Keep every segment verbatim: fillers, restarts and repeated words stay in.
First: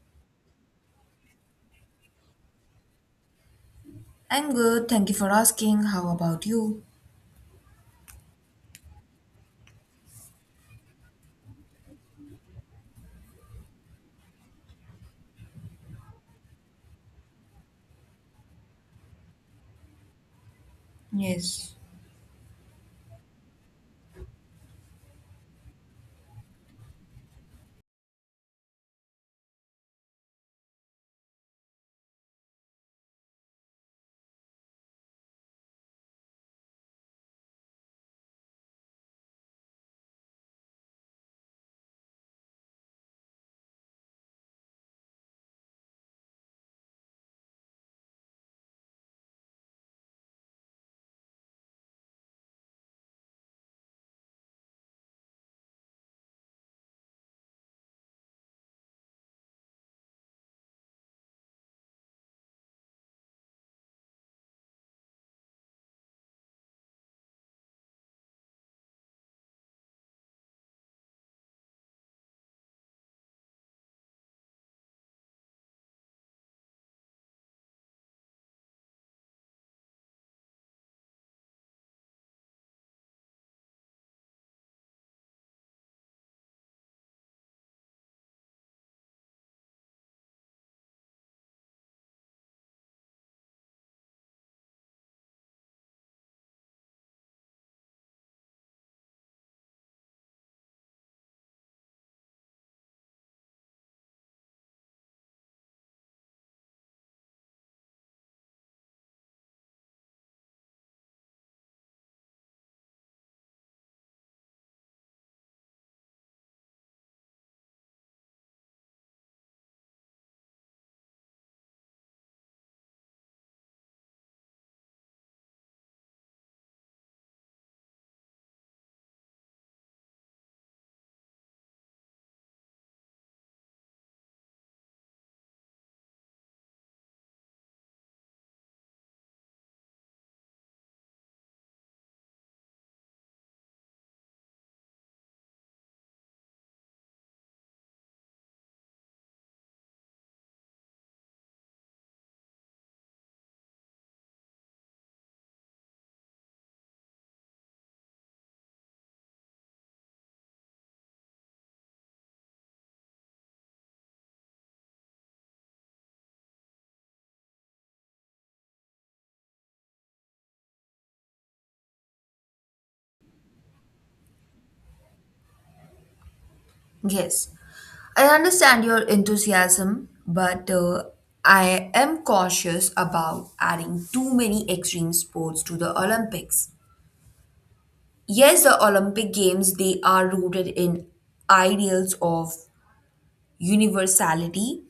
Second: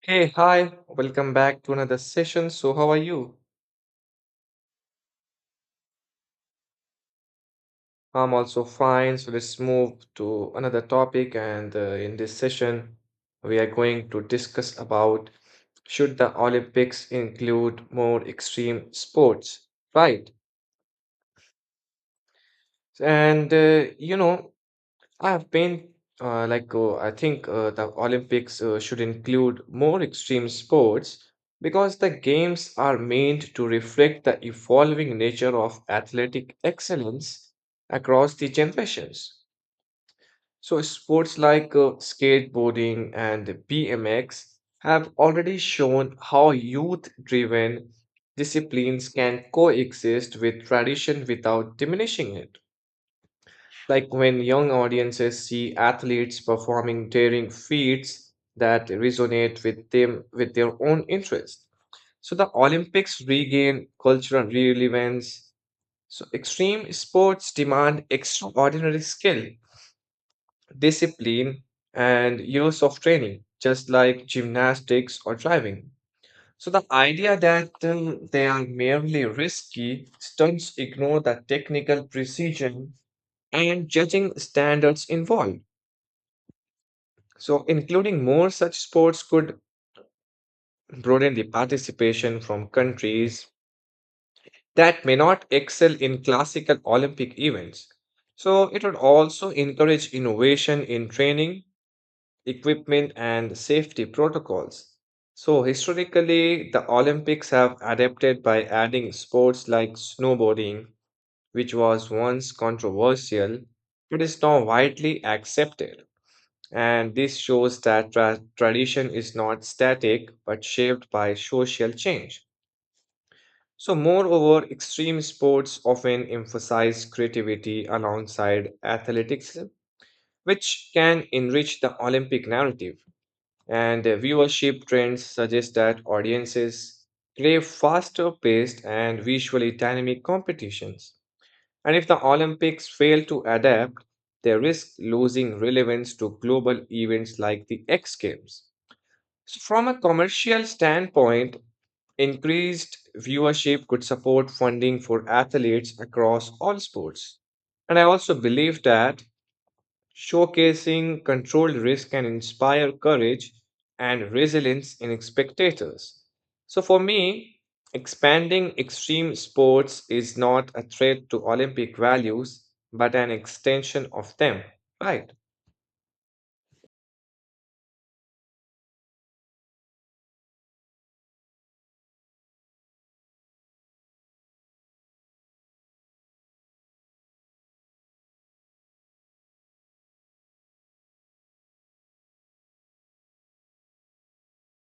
Hey, hi, welcome back to another session. So, how are you? I'm good, thank you for asking. How about you? I'm also fine. So, let's move to another topic. And uh, in this session, we are going to discuss about should the Olympics include more extreme sports, right? Yes. And uh, you know, I've been uh, like uh, I think uh, The Olympics uh, should include more extreme sports because the games are meant to reflect the evolving nature of athletic excellence across the generations. So sports like uh, skateboarding and B M X have already shown how youth-driven disciplines can coexist with tradition without diminishing it. Like when young audiences see athletes performing daring feats that resonate with them with their own interest. So the Olympics regain cultural relevance. So extreme sports demand extraordinary skill, discipline, and years of training, just like gymnastics or driving. So the idea that um, they are merely risky stunts ignore the technical precision and judging standards involved. So, including more such sports could broaden the participation from countries that may not excel in classical Olympic events. So, it would also encourage innovation in training, equipment, and safety protocols. So, historically, the Olympics have adapted by adding sports like snowboarding, which was once controversial, but is now widely accepted. And this shows that tra- tradition is not static but shaped by social change. So, moreover, extreme sports often emphasize creativity alongside athletics, which can enrich the Olympic narrative. And uh, Viewership trends suggest that audiences crave faster paced and visually dynamic competitions. And if the Olympics fail to adapt, they risk losing relevance to global events like the X Games. So from a commercial standpoint, increased viewership could support funding for athletes across all sports. And I also believe that showcasing controlled risk can inspire courage and resilience in spectators. So for me, expanding extreme sports is not a threat to Olympic values, but an extension of them. Right. Yes, I understand your enthusiasm, but uh, I am cautious about adding too many extreme sports to the Olympics. Yes, the Olympic Games they are rooted in ideals of universality,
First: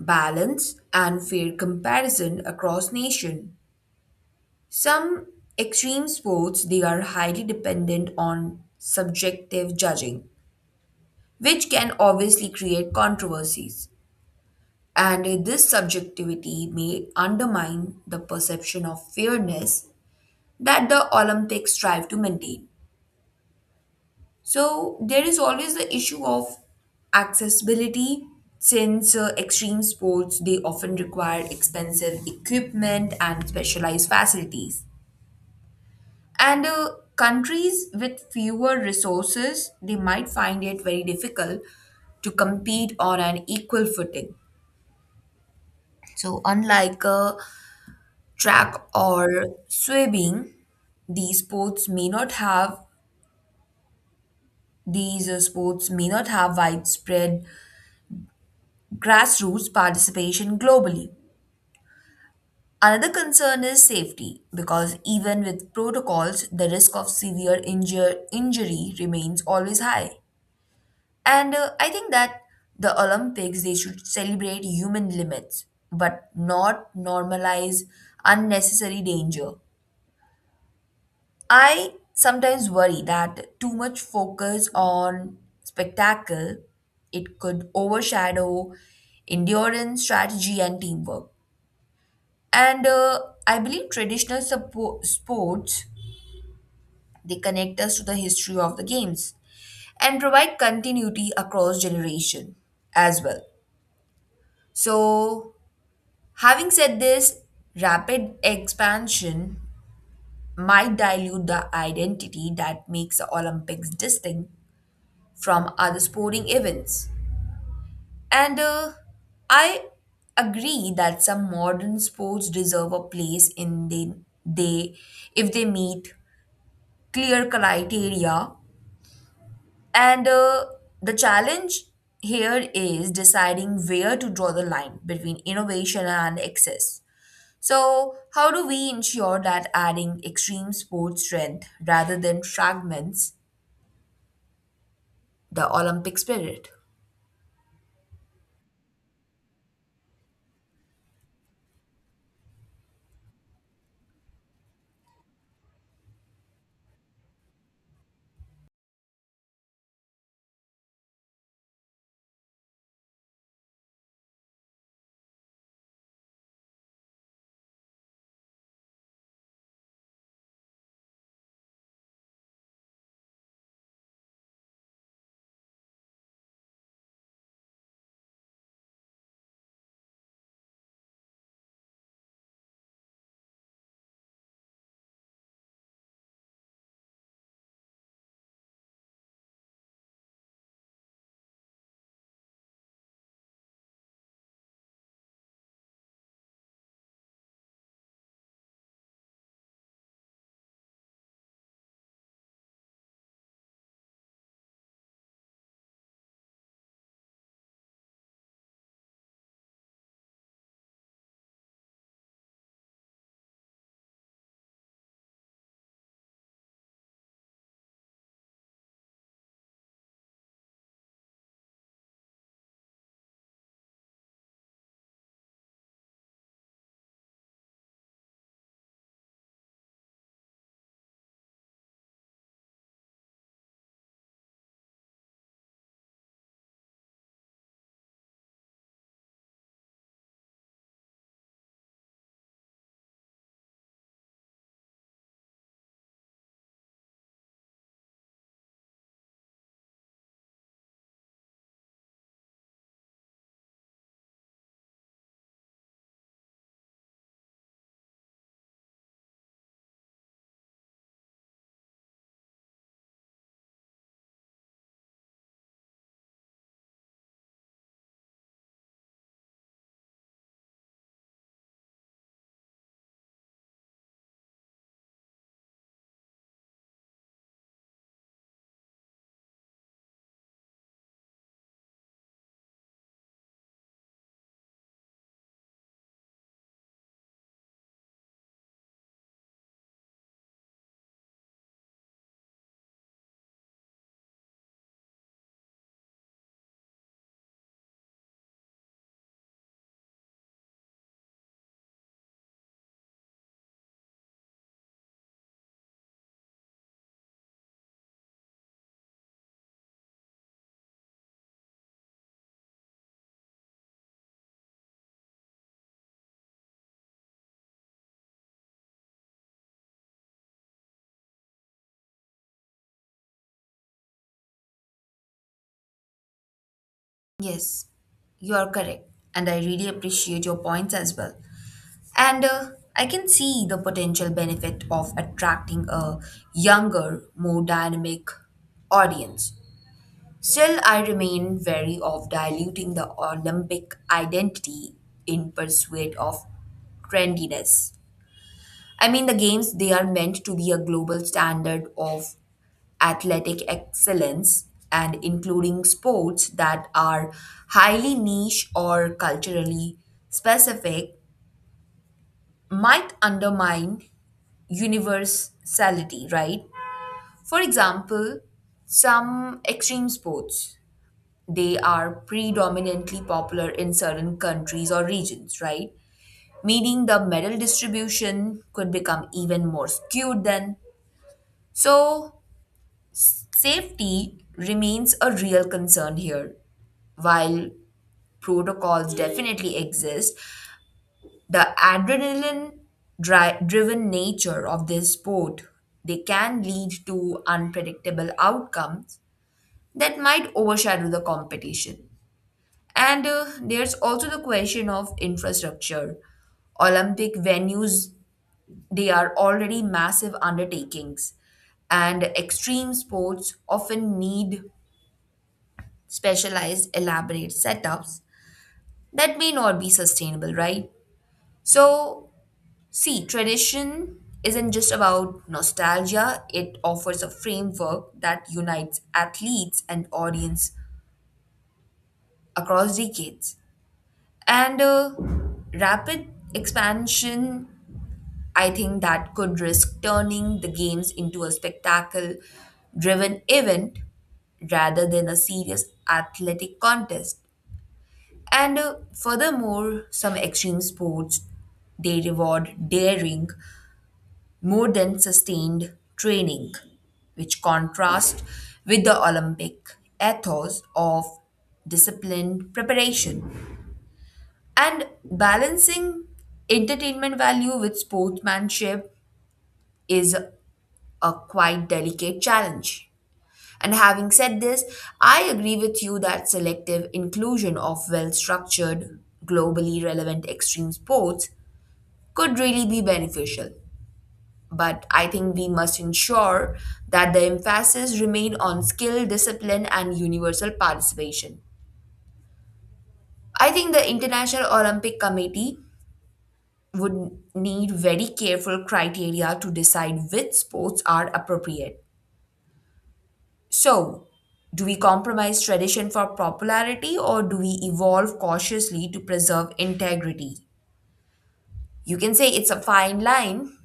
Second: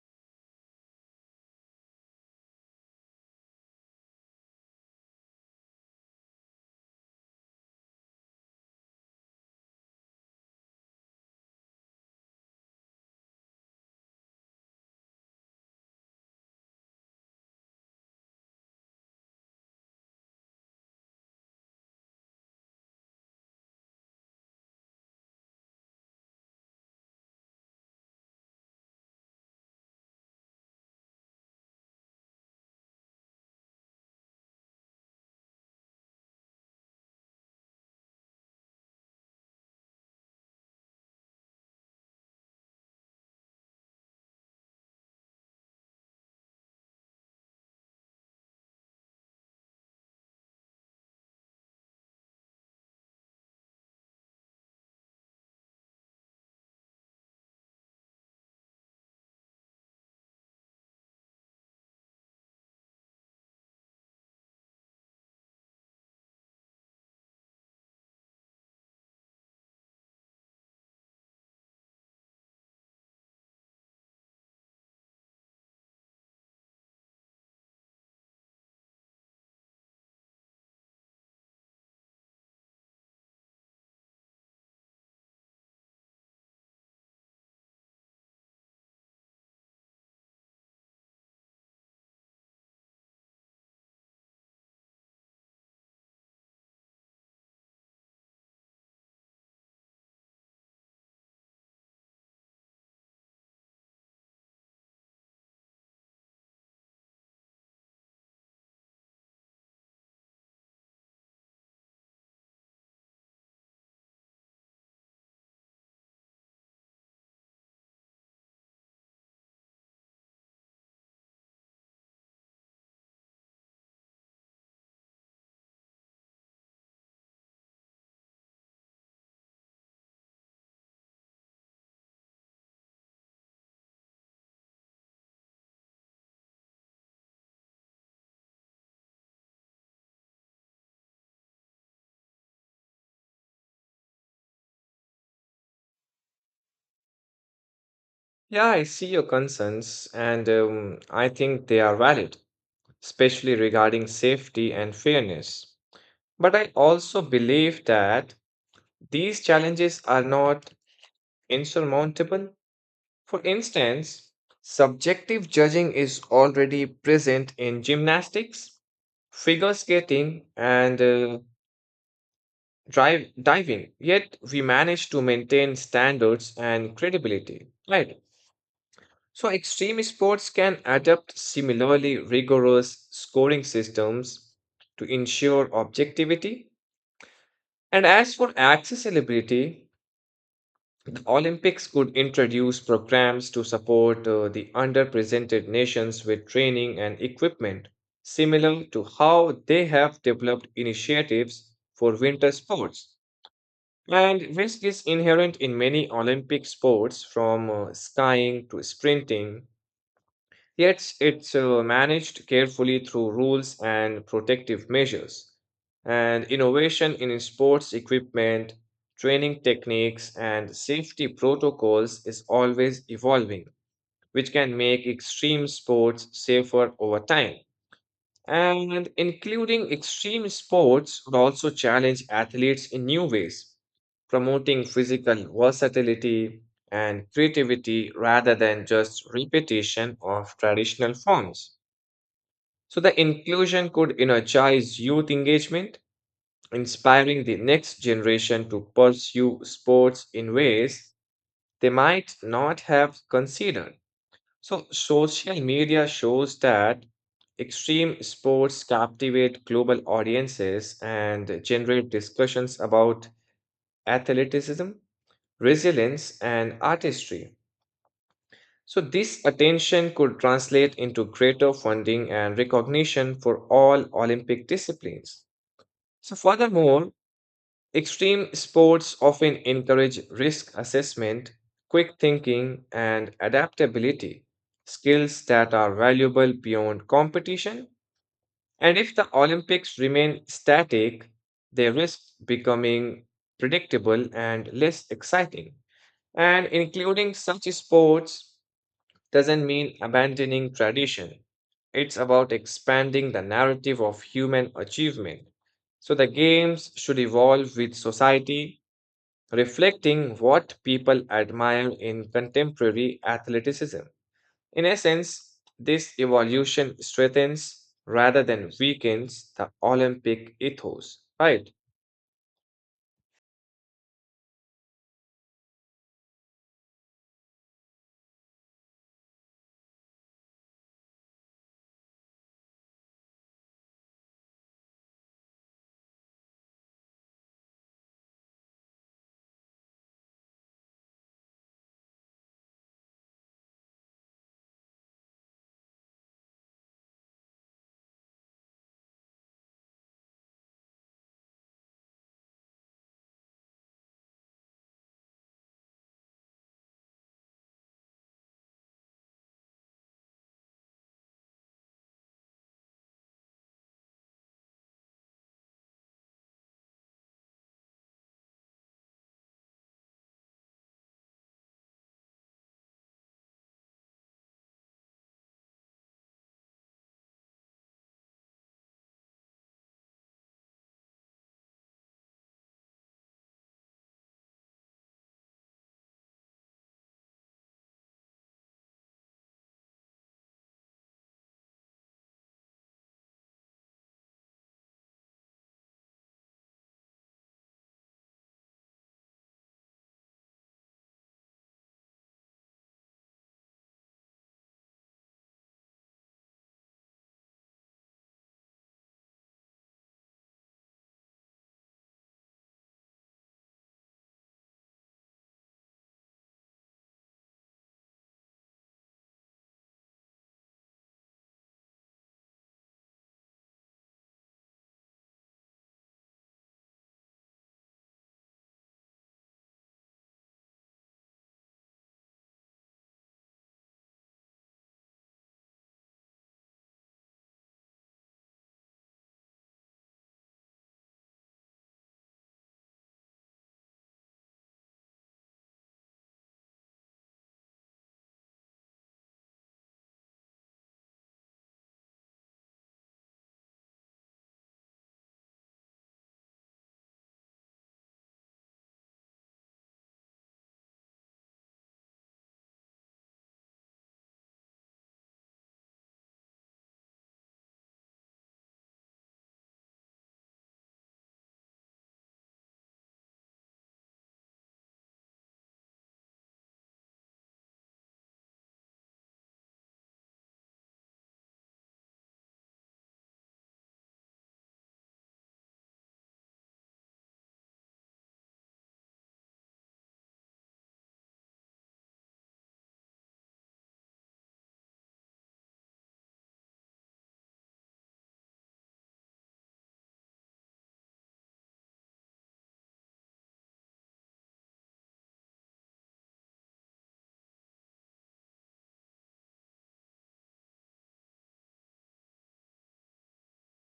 balance, and fair comparison across nation. Some extreme sports they are highly dependent on subjective judging which can obviously create controversies. And this subjectivity may undermine the perception of fairness that the Olympics strive to maintain. So, there is always the issue of accessibility since uh, extreme sports they often require expensive equipment and specialized facilities, and uh, countries with fewer resources they might find it very difficult to compete on an equal footing. So, unlike a track or swimming, these sports may not have these uh, sports may not have widespread grassroots participation globally. Another concern is safety because even with protocols, the risk of severe injure, injury remains always high. And uh, I think that the Olympics they should celebrate human limits but not normalize unnecessary danger. I sometimes worry that too much focus on spectacle it could overshadow endurance, strategy, and teamwork. And uh, I believe traditional suppo- sports they connect us to the history of the games and provide continuity across generation as well. So, having said this, rapid expansion might dilute the identity that makes the Olympics distinct from other sporting events. And uh, I agree that some modern sports deserve a place in they, they if they meet clear criteria. And uh, the challenge here is deciding where to draw the line between innovation and excess. So, how do we ensure that adding extreme sports strength rather than fragments the Olympic spirit? Yeah, I see your concerns, and um, I think they are valid, especially regarding safety and fairness. But I also believe that these challenges are not insurmountable. For instance, subjective judging is already present in gymnastics, figure skating, and uh, drive, diving, yet we manage to maintain standards and credibility. Right. So, extreme sports can adopt similarly rigorous scoring systems to ensure objectivity. And as for accessibility, the Olympics could introduce programs to support uh, the underrepresented nations with training and equipment, similar to how they have developed initiatives for winter sports. And risk is inherent in many Olympic sports, from uh, skiing to sprinting, yet it's uh, managed carefully through rules and protective measures. And innovation in sports equipment, training techniques, and safety protocols is always evolving, which can make extreme sports safer over time. And including extreme sports would also challenge athletes in new ways, promoting physical versatility and creativity rather than just repetition of traditional forms. So, the inclusion could energize youth engagement, inspiring the next generation to pursue sports in ways they might not have considered. So social media shows that extreme sports captivate global audiences and generate discussions about athleticism, resilience, and artistry. So this attention could translate into greater funding and recognition for all Olympic disciplines. So furthermore, extreme sports often encourage risk assessment, quick thinking, and adaptability, skills that are valuable beyond competition. And if the Olympics remain static, they risk becoming predictable and less exciting. And including such sports doesn't mean abandoning tradition. It's about expanding the narrative of human achievement. So the games should evolve with society reflecting what people admire in contemporary athleticism. In essence, this evolution strengthens rather than weakens the Olympic ethos, right? Yes, you are correct, and I really appreciate your points as well. And uh, I can see the potential benefit of attracting a younger, more dynamic audience. Still, I remain wary of diluting the Olympic identity in pursuit of trendiness. I mean, the games, they are meant to be a global standard of athletic excellence, and including sports that are highly niche or culturally specific might undermine universality, right? For example, some extreme sports they are predominantly popular in certain countries or regions, right? Meaning the medal distribution could become even more skewed then. So, safety remains a real concern here. While protocols definitely exist, the adrenaline dri- driven nature of this sport they can lead to unpredictable outcomes that might overshadow the competition. And uh, there's also the question of infrastructure. Olympic venues they are already massive undertakings, and extreme sports often need specialized elaborate setups that may not be sustainable, right? So, see, tradition isn't just about nostalgia, it offers a framework that unites athletes and audience across decades. And uh, rapid expansion, I think that could risk turning the games into a spectacle driven event rather than a serious athletic contest. And uh, furthermore, some extreme sports they reward daring more than sustained training, which contrasts with the Olympic ethos of disciplined preparation. And balancing entertainment value with sportsmanship is a quite delicate challenge. And having said this, I agree with you that selective inclusion of well structured, globally relevant extreme sports could really be beneficial. But I think we must ensure that the emphasis remain on skill, discipline, and universal participation. I think the International Olympic Committee would need very careful criteria to decide which sports are appropriate. So, do we compromise tradition for popularity or do we evolve cautiously to preserve integrity? You can say it's a fine line,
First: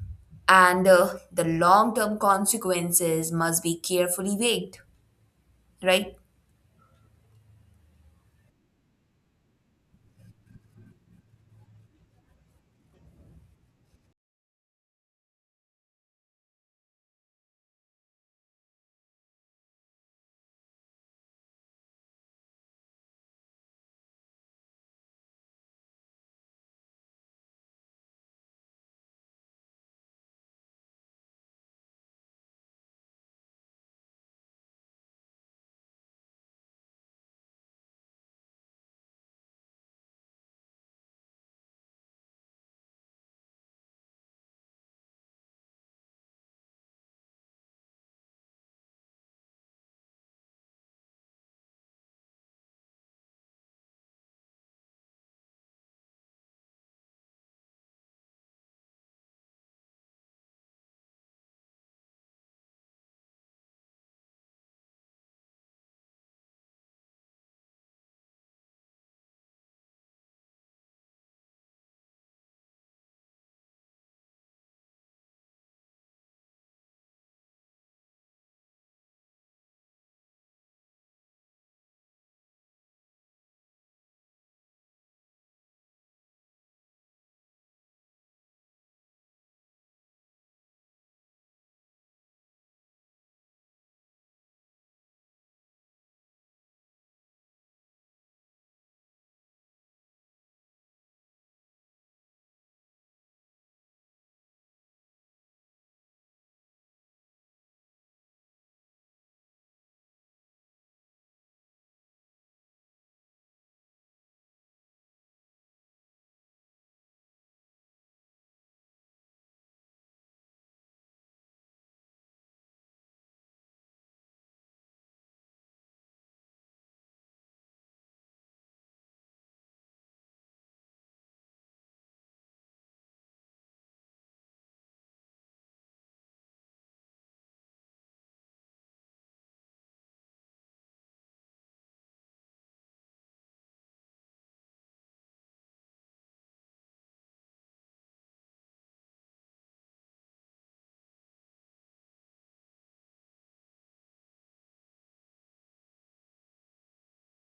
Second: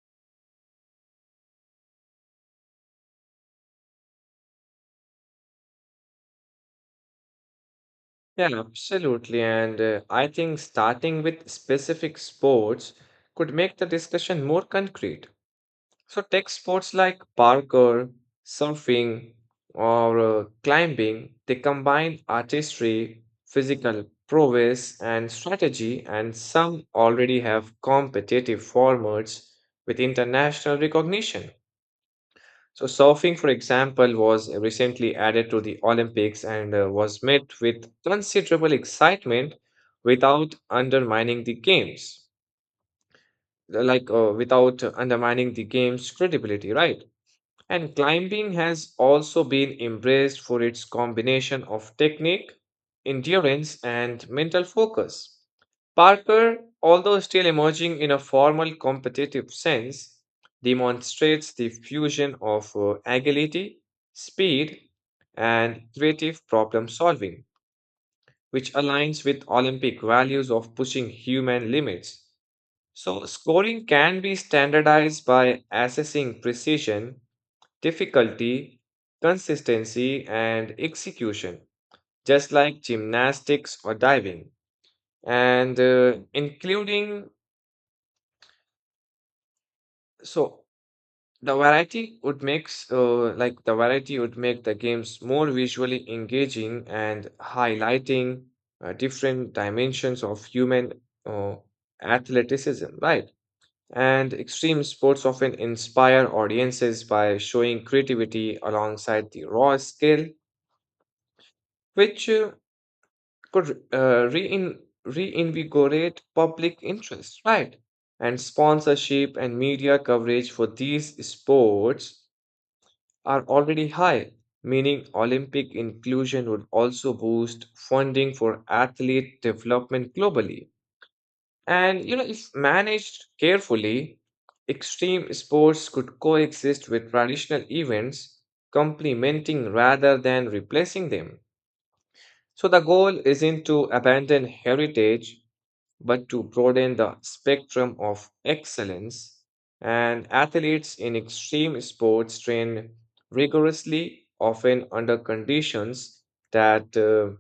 and uh, the long term consequences must be carefully weighed, right? Yeah, absolutely. And uh, I think starting with specific sports could make the discussion more concrete. So tech sports like parkour, surfing, or uh, climbing, they combine artistry, physical prowess, and strategy, and some already have competitive formats with international recognition. So surfing, for example, was recently added to the Olympics and uh, was met with considerable excitement without undermining the games, like uh, without undermining the game's credibility, right? And climbing has also been embraced for its combination of technique, endurance, and mental focus. Parker, although still emerging in a formal competitive sense, demonstrates the fusion of uh, agility, speed, and creative problem solving, which aligns with Olympic values of pushing human limits. So, scoring can be standardized by assessing precision difficulty, consistency, and execution, just like gymnastics or diving. And uh, including, so the variety would makes uh, like the variety would make the games more visually engaging and highlighting uh, different dimensions of human uh, athleticism, right? And extreme sports often inspire audiences by showing creativity alongside the raw skill, which uh, could uh, rein- reinvigorate public interest, right? And sponsorship and media coverage for these sports are already high, meaning Olympic inclusion would also boost funding for athlete development globally. And you know, if managed carefully, extreme sports could coexist with traditional events, complementing rather than replacing them. So the goal isn't to abandon heritage, but to broaden the spectrum of excellence. And athletes in extreme sports train rigorously, often under conditions that uh,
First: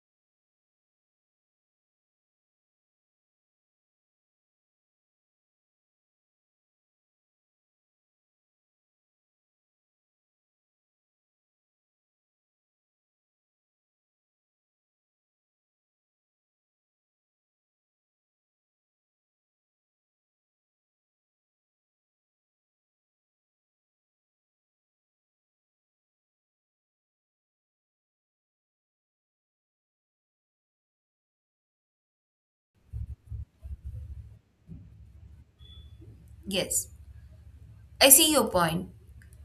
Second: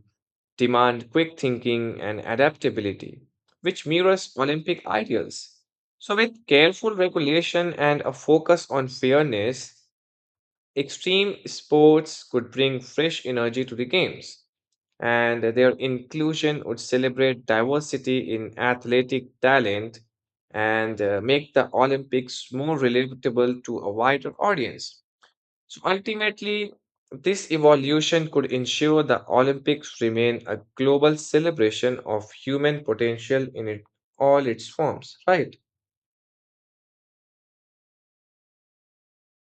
demand quick thinking and adaptability, which mirrors Olympic ideals. So, with careful regulation and a focus on fairness, extreme sports could bring fresh energy to the games and their inclusion would celebrate diversity in athletic talent and uh, make the Olympics more relatable to a wider audience. So ultimately, this evolution could ensure the Olympics remain a global celebration of human potential in it, all its forms, right? Yes, I see your point,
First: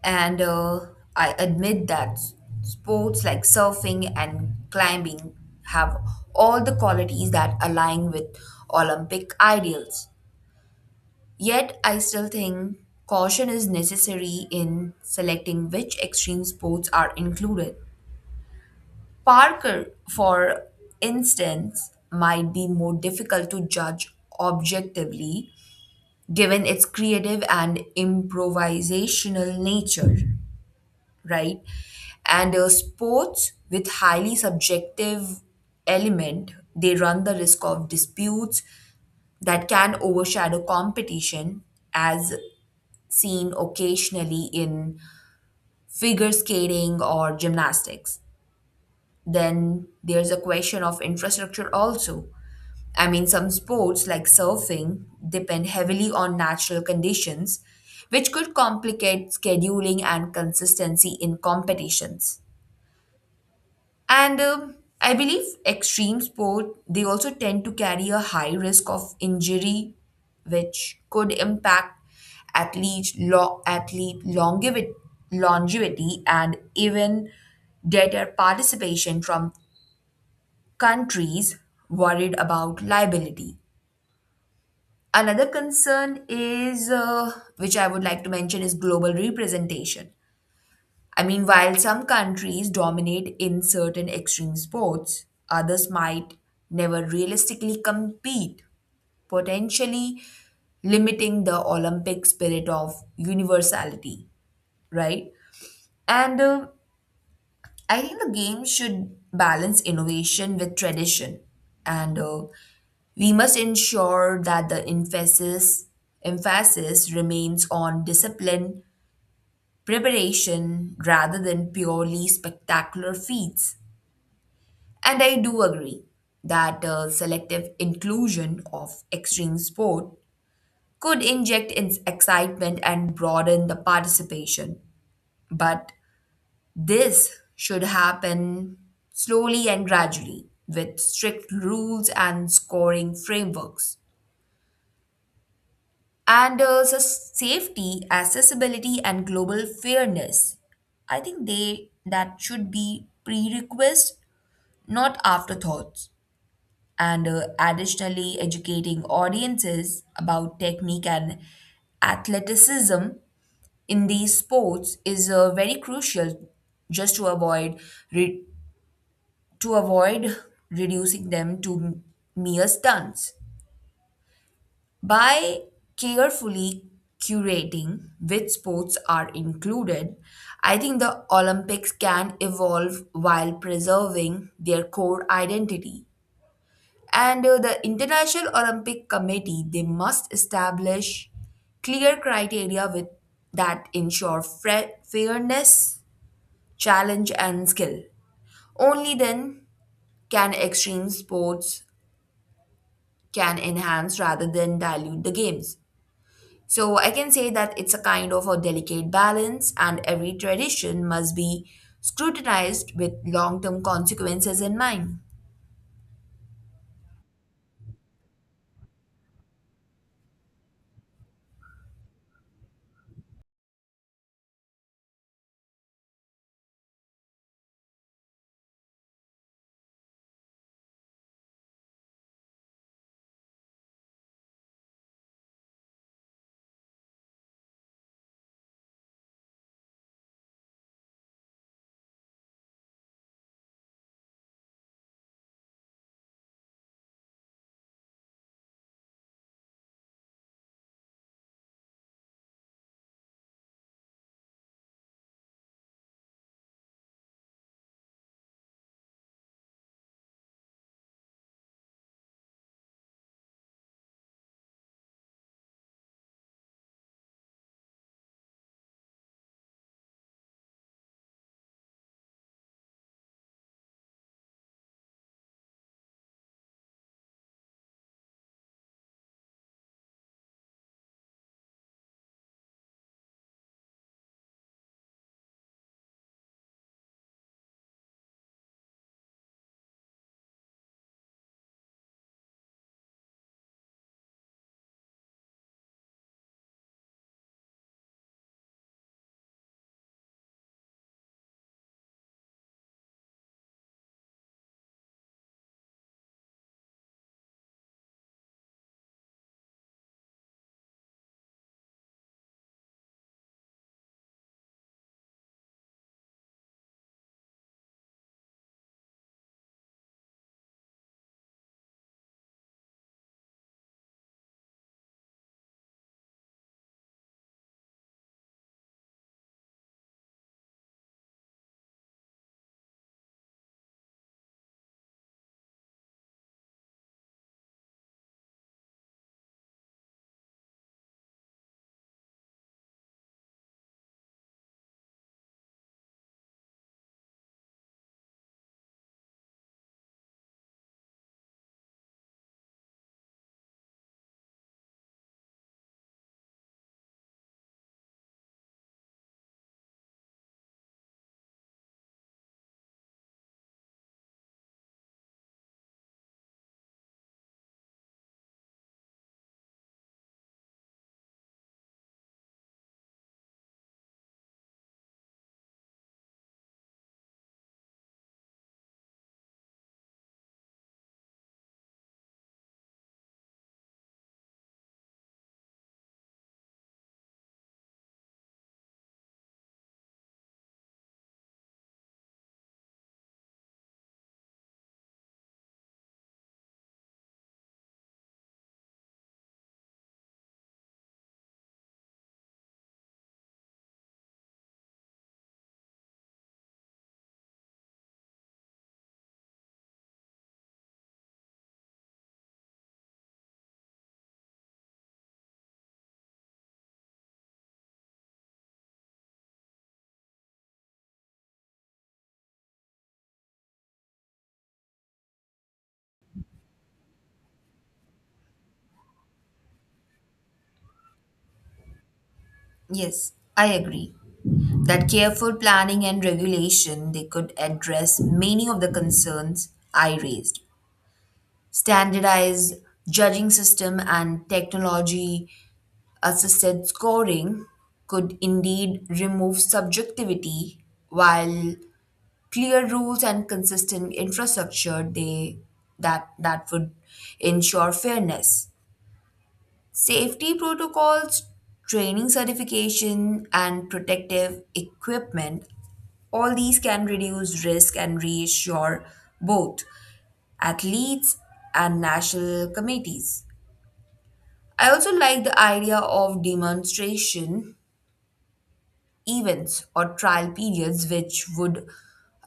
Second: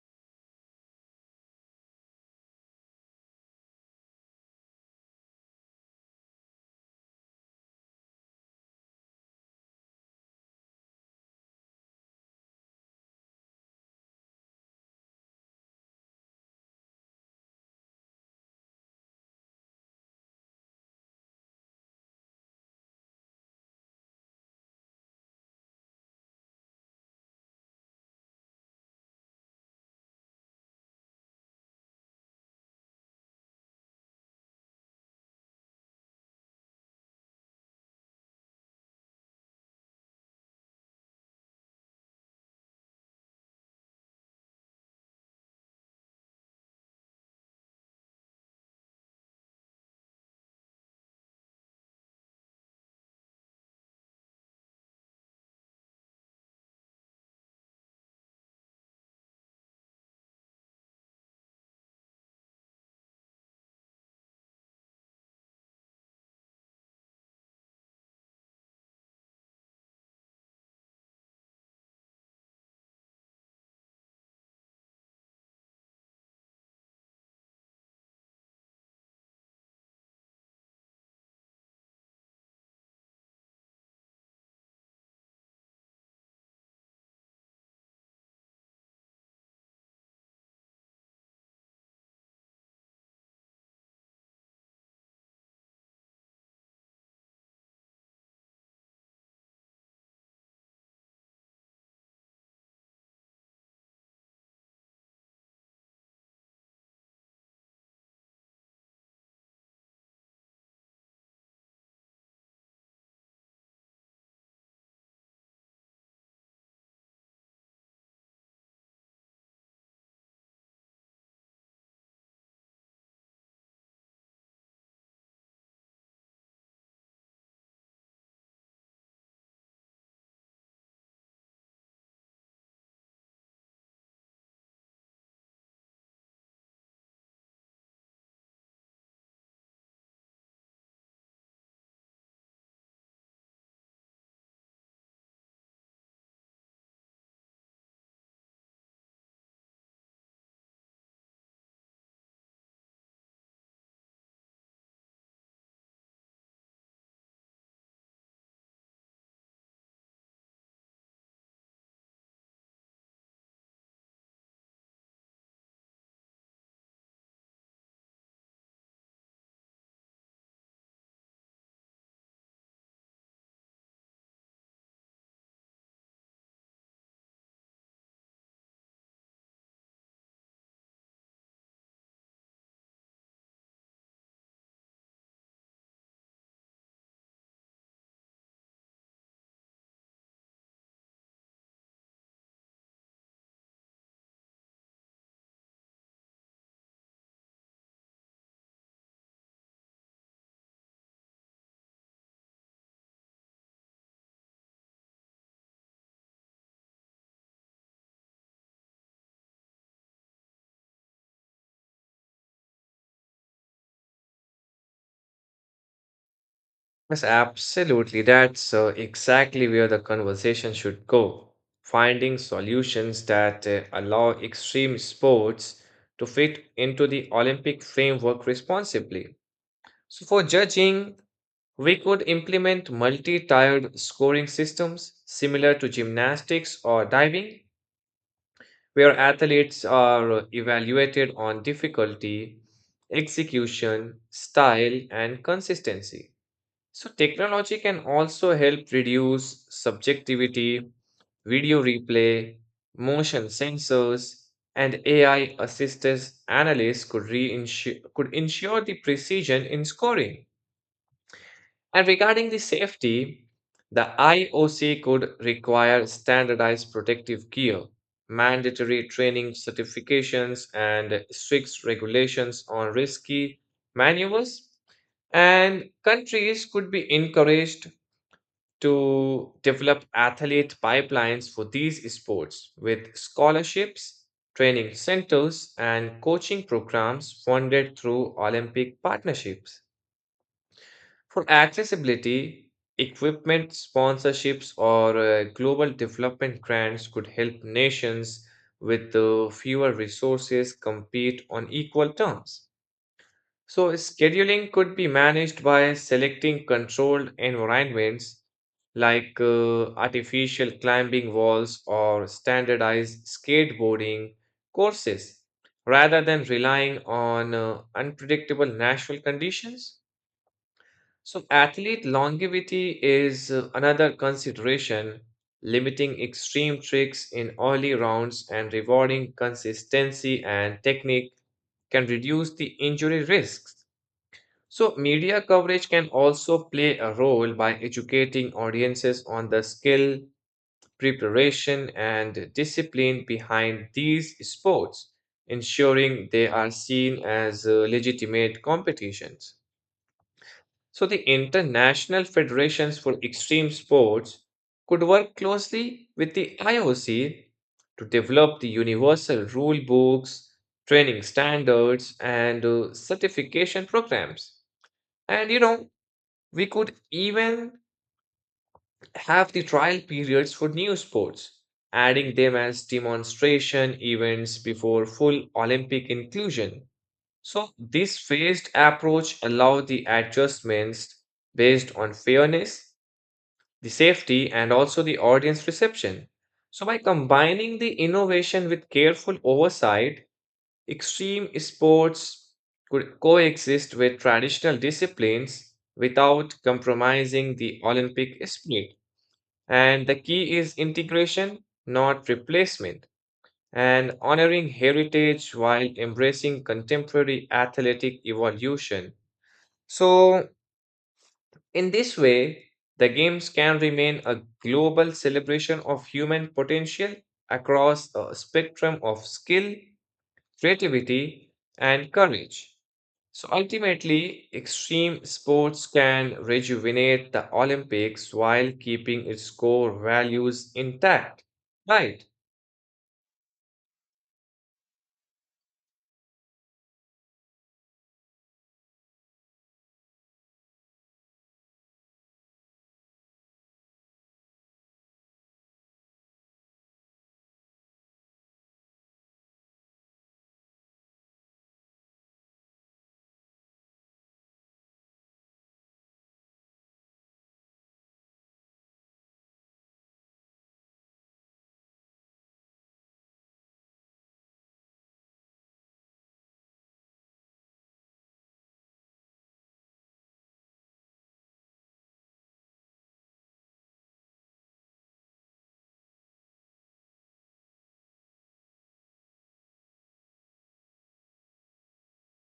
and uh, I admit that sports like surfing and climbing have all the qualities that align with Olympic ideals. Yet, I still think caution is necessary in selecting which extreme sports are included. Parker, for instance, might be more difficult to judge objectively given its creative and improvisational nature, right? And uh, sports with highly subjective element, they run the risk of disputes that can overshadow competition as seen occasionally in figure skating or gymnastics. Then there's a question of infrastructure also. I mean, some sports like surfing depend heavily on natural conditions, which could complicate scheduling and consistency in competitions. And um I believe extreme sport they also tend to carry a high risk of injury, which could impact athlete lo- athlete longevity, longevity and even deter participation from countries worried about liability. Another concern is, uh, which I would like to mention, is global representation. I mean, while some countries dominate in certain extreme sports, others might never realistically compete, potentially limiting the Olympic spirit of universality, right? And uh, I think the game should balance innovation with tradition. And uh, we must ensure that the emphasis, emphasis remains on discipline, preparation, rather than purely spectacular feats. And I do agree that the selective inclusion of extreme sport could inject ins- excitement and broaden the participation. But this should happen slowly and gradually with strict rules and scoring frameworks. And uh, sus- safety, accessibility, and global fairness. I think they that should be prerequisites, not afterthoughts. And uh, additionally educating audiences about technique and athleticism in these sports is uh, very crucial just to avoid re- to avoid reducing them to mere stunts. By carefully curating which sports are included, I think the Olympics can evolve while preserving their core identity. And uh, the International Olympic Committee, they must establish clear criteria with that ensure fre- fairness, challenge, and skill. Only then can extreme sports can enhance rather than dilute the games. So I can say that it's a kind of a delicate balance, and every tradition must be scrutinized with long-term consequences in mind. Yes, absolutely. That's uh, exactly where the conversation should go. Finding solutions that uh, allow extreme sports to fit into the Olympic framework responsibly. So, for judging, we could implement multi-tiered scoring systems similar to gymnastics or diving, where athletes are evaluated on difficulty, execution, style, and consistency. So technology can also help reduce subjectivity, video replay, motion sensors, and A I assisted analysts could, reinsure, could ensure the precision in scoring. And regarding the safety, the I O C could require standardized protective gear, mandatory training certifications, and strict regulations on risky maneuvers and countries could be encouraged to develop athlete pipelines for these sports with scholarships, training centers, and coaching programs funded through Olympic partnerships. For accessibility, equipment sponsorships or uh, global development grants could help nations with uh, fewer resources compete on equal terms. So, scheduling could be managed by selecting controlled environments like uh, artificial climbing walls or standardized skateboarding courses rather than relying on uh, unpredictable natural conditions. So, athlete longevity is uh, another consideration, limiting extreme tricks in early rounds and rewarding consistency and technique can reduce the injury risks. So, media coverage can also play a role by educating audiences on the skill, preparation, and discipline behind these sports, ensuring they are seen as uh, legitimate competitions. So, the international federations for extreme sports could work closely with the I O C to develop the universal rule books, training standards, and uh, certification programs. And you know, we could even have the trial periods for new sports, adding them as demonstration events before full Olympic inclusion. So, this phased approach allows the adjustments based on fairness, the safety, and also the audience reception. So, by combining the innovation with careful oversight, extreme sports could coexist with traditional disciplines without compromising the Olympic spirit. And the key is integration, not replacement, and honoring heritage while embracing contemporary athletic evolution. So, in this way, the Games can remain a global celebration of human potential across a spectrum of skill creativity, and courage. So ultimately, extreme sports can rejuvenate the Olympics while keeping its core values intact, right? Yes, I agree that careful planning and regulation they could address many of the concerns I raised. Standardized judging system and technology assisted scoring could indeed remove subjectivity while clear rules and consistent infrastructure they that that would ensure fairness. Safety protocols, training certification, and protective equipment, all these can reduce risk and reassure both athletes and national committees. I also like the idea of demonstration events or trial periods, which would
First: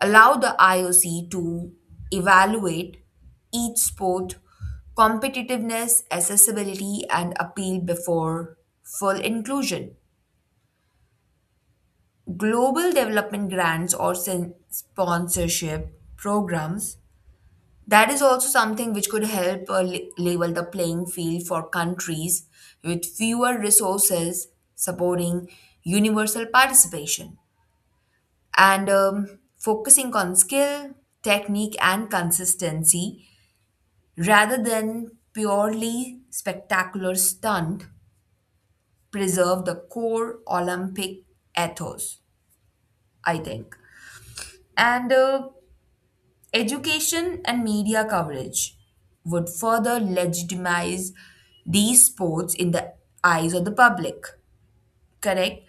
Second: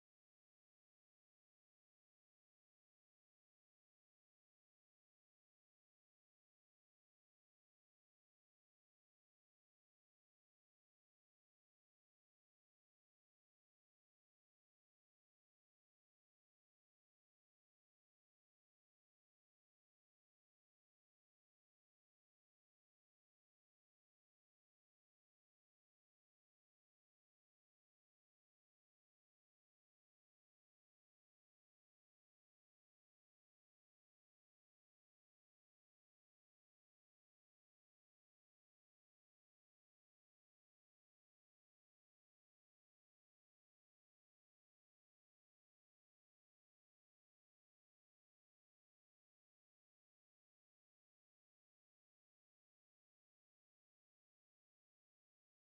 allow the I O C to evaluate each sport competitiveness, accessibility, and appeal before full inclusion. Global development grants or sen- sponsorship programs, that is also something which could help uh, la- level the playing field for countries with fewer resources supporting universal participation. And um, focusing on skill, technique and consistency rather than purely spectacular stunt preserve the core Olympic ethos, I think. And uh, education and media coverage would further legitimize these sports in the eyes of the public, correct?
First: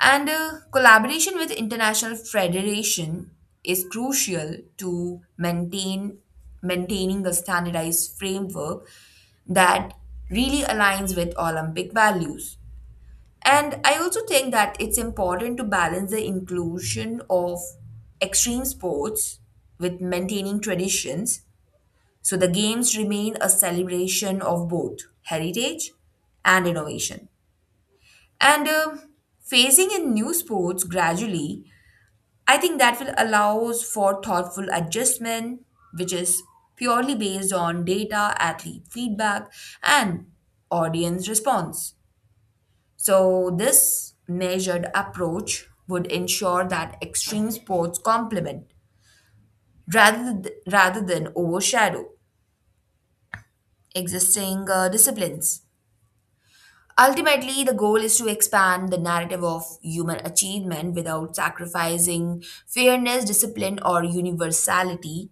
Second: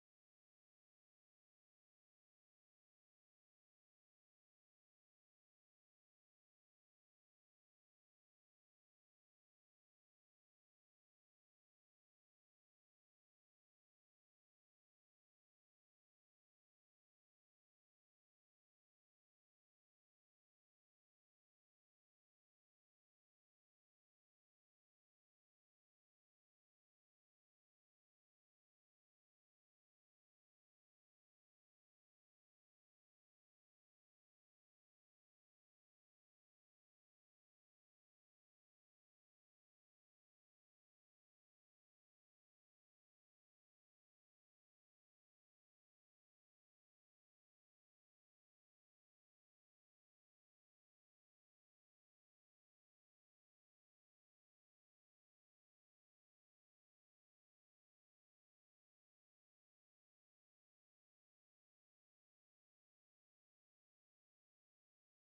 And uh, collaboration with international federation is crucial to maintain maintaining a standardized framework that really aligns with Olympic values. And I also think that it's important to balance the inclusion of extreme sports with maintaining traditions so the games remain a celebration of both heritage and innovation. And uh, phasing in new sports gradually, I think that will allows for thoughtful adjustment, which is purely based on data, athlete feedback, and audience response. So this measured approach would ensure that extreme sports complement rather th- rather than overshadow existing uh, disciplines. Ultimately, the goal is to expand the narrative of human achievement without sacrificing fairness, discipline, or universality.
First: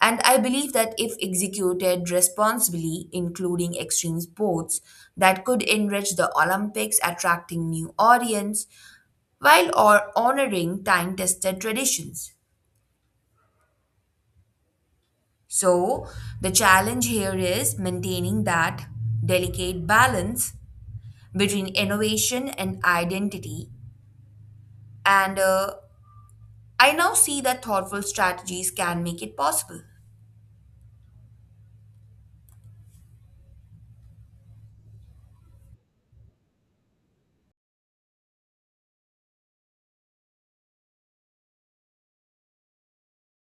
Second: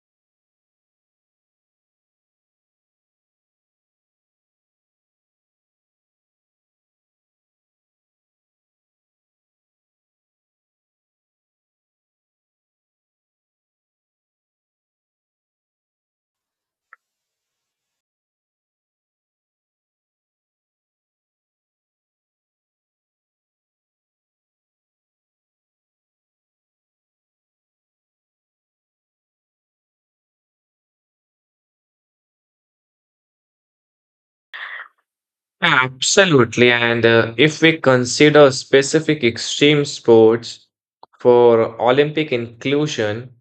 And I believe that if executed responsibly, including extreme sports, that could enrich the Olympics, attracting new audience while or honoring time-tested traditions. So, the challenge here is maintaining that delicate balance between innovation and identity, and uh, I now see that thoughtful strategies can make it possible. Absolutely. And uh, If we consider specific extreme sports for Olympic inclusion,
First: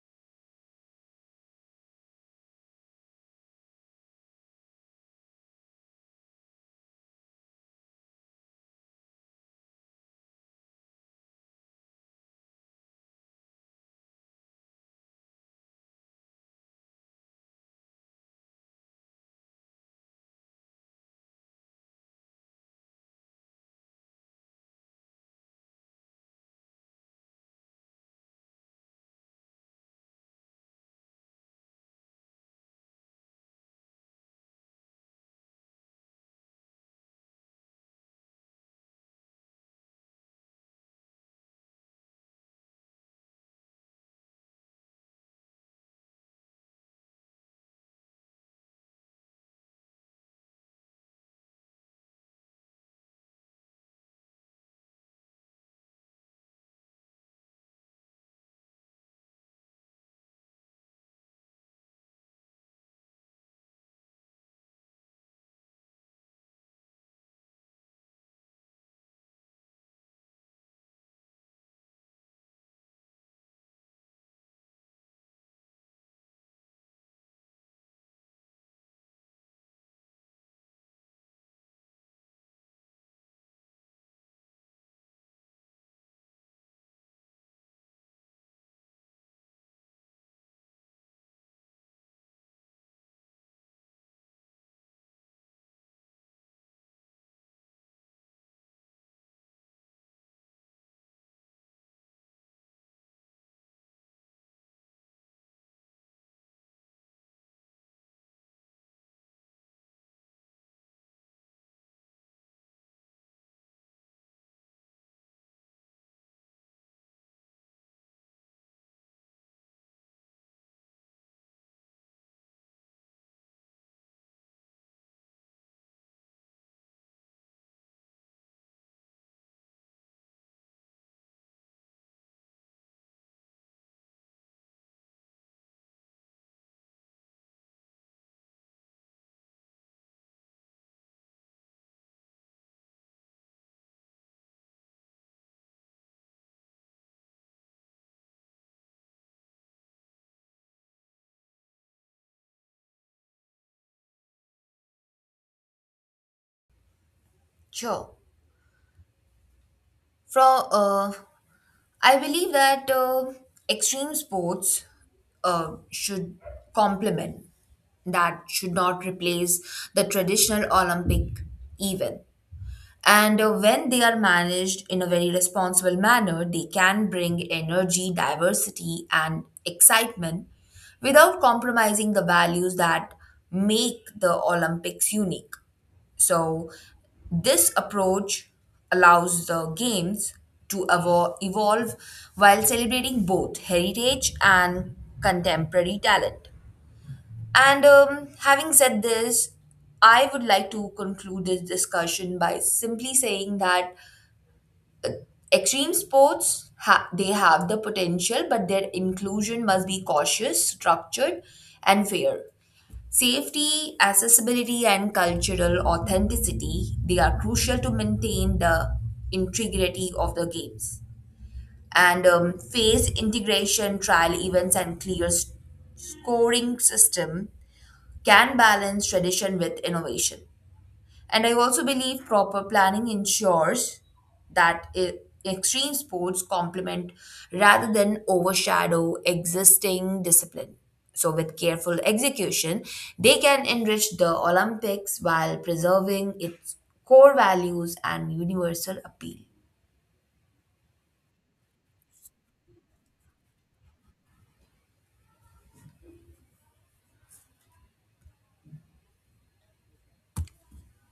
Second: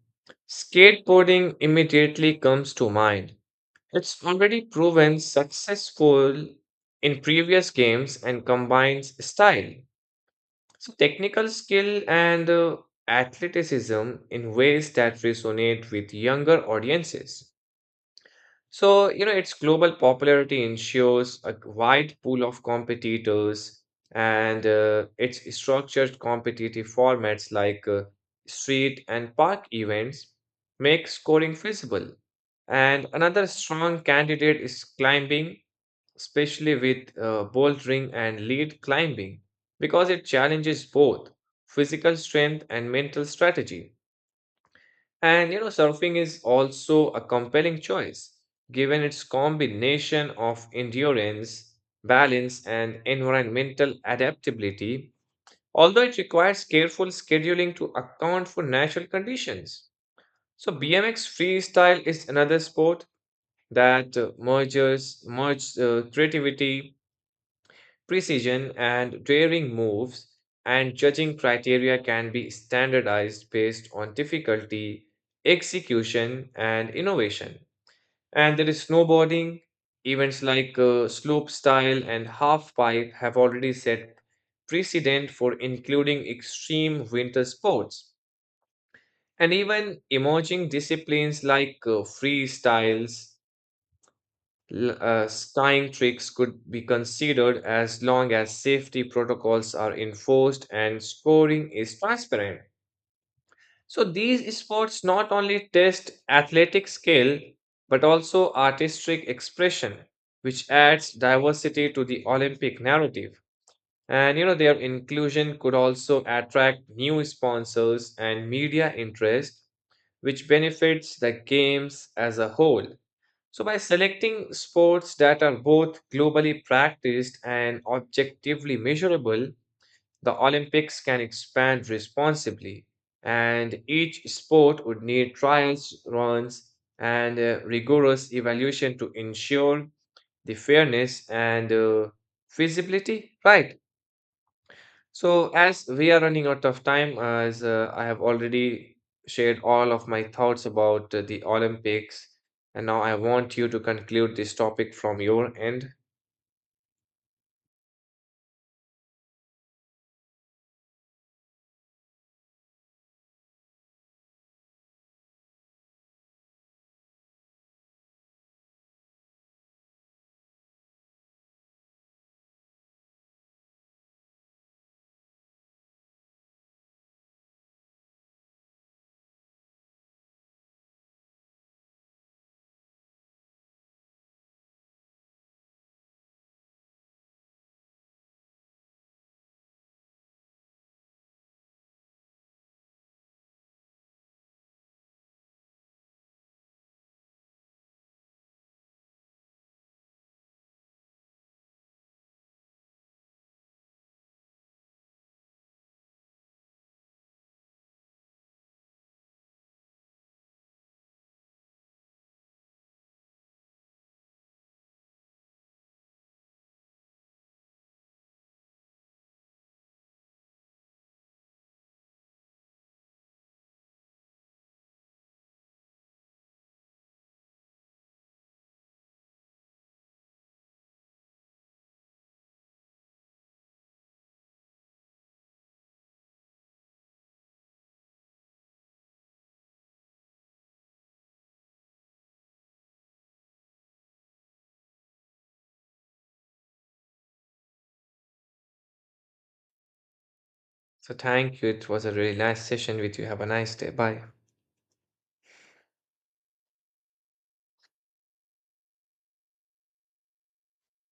skateboarding immediately comes to mind. It's already proven successful in previous games and combines style, so technical skill and uh, athleticism in ways that resonate with younger audiences. So, you know, its global popularity ensures a wide pool of competitors and uh, its structured competitive formats like uh, street and park events make scoring feasible. And another strong candidate is climbing especially with uh, bouldering and lead climbing, because it challenges both physical strength and mental strategy. And you know, surfing is also a compelling choice, given its combination of endurance, balance, and environmental adaptability, although it requires careful scheduling to account for natural conditions. So, B M X freestyle is another sport that uh, merges merges uh, creativity, precision and daring moves and judging criteria can be standardized based on difficulty, execution, and innovation. And there is snowboarding. Events like uh, slope style and half pipe have already set precedent for including extreme winter sports. And even emerging disciplines like uh, freestyles L- uh, skying tricks could be considered as long as safety protocols are enforced and scoring is transparent. So, these sports not only test athletic skill but also artistic expression, which adds diversity to the Olympic narrative. And you know, their inclusion could also attract new sponsors and media interest, which benefits the games as a whole. So, by selecting sports that are both globally practiced and objectively measurable, the Olympics can expand responsibly. And each sport would need trials, runs, and uh, rigorous evaluation to ensure the fairness and uh, feasibility, right? So, as we are running out of time, as uh, I have already shared all of my thoughts about uh, the Olympics, and now I want you to conclude this topic from your end. Sure. From uh, I believe that uh, extreme sports uh, should complement, that should not replace the traditional Olympic event. And uh, when they are managed in a very responsible manner, they can bring energy, diversity, and excitement without compromising the values that make the Olympics unique. So, this approach allows the games to evo- evolve while celebrating both heritage and contemporary talent. And um, having said this, I would like to conclude this discussion by simply saying that extreme sports ha- they have the potential, but their inclusion must be cautious, structured, and fair. Safety, accessibility, and cultural authenticity they are crucial to maintain the integrity of the games. And um, phase integration, trial events, and clear s- scoring system can balance tradition with innovation. And I also believe proper planning ensures that e- extreme sports complement rather than overshadow existing discipline. So, with careful execution, they can enrich the Olympics while preserving its core values and universal appeal. So, thank you. It was a really nice session with you. Have a nice day. Bye.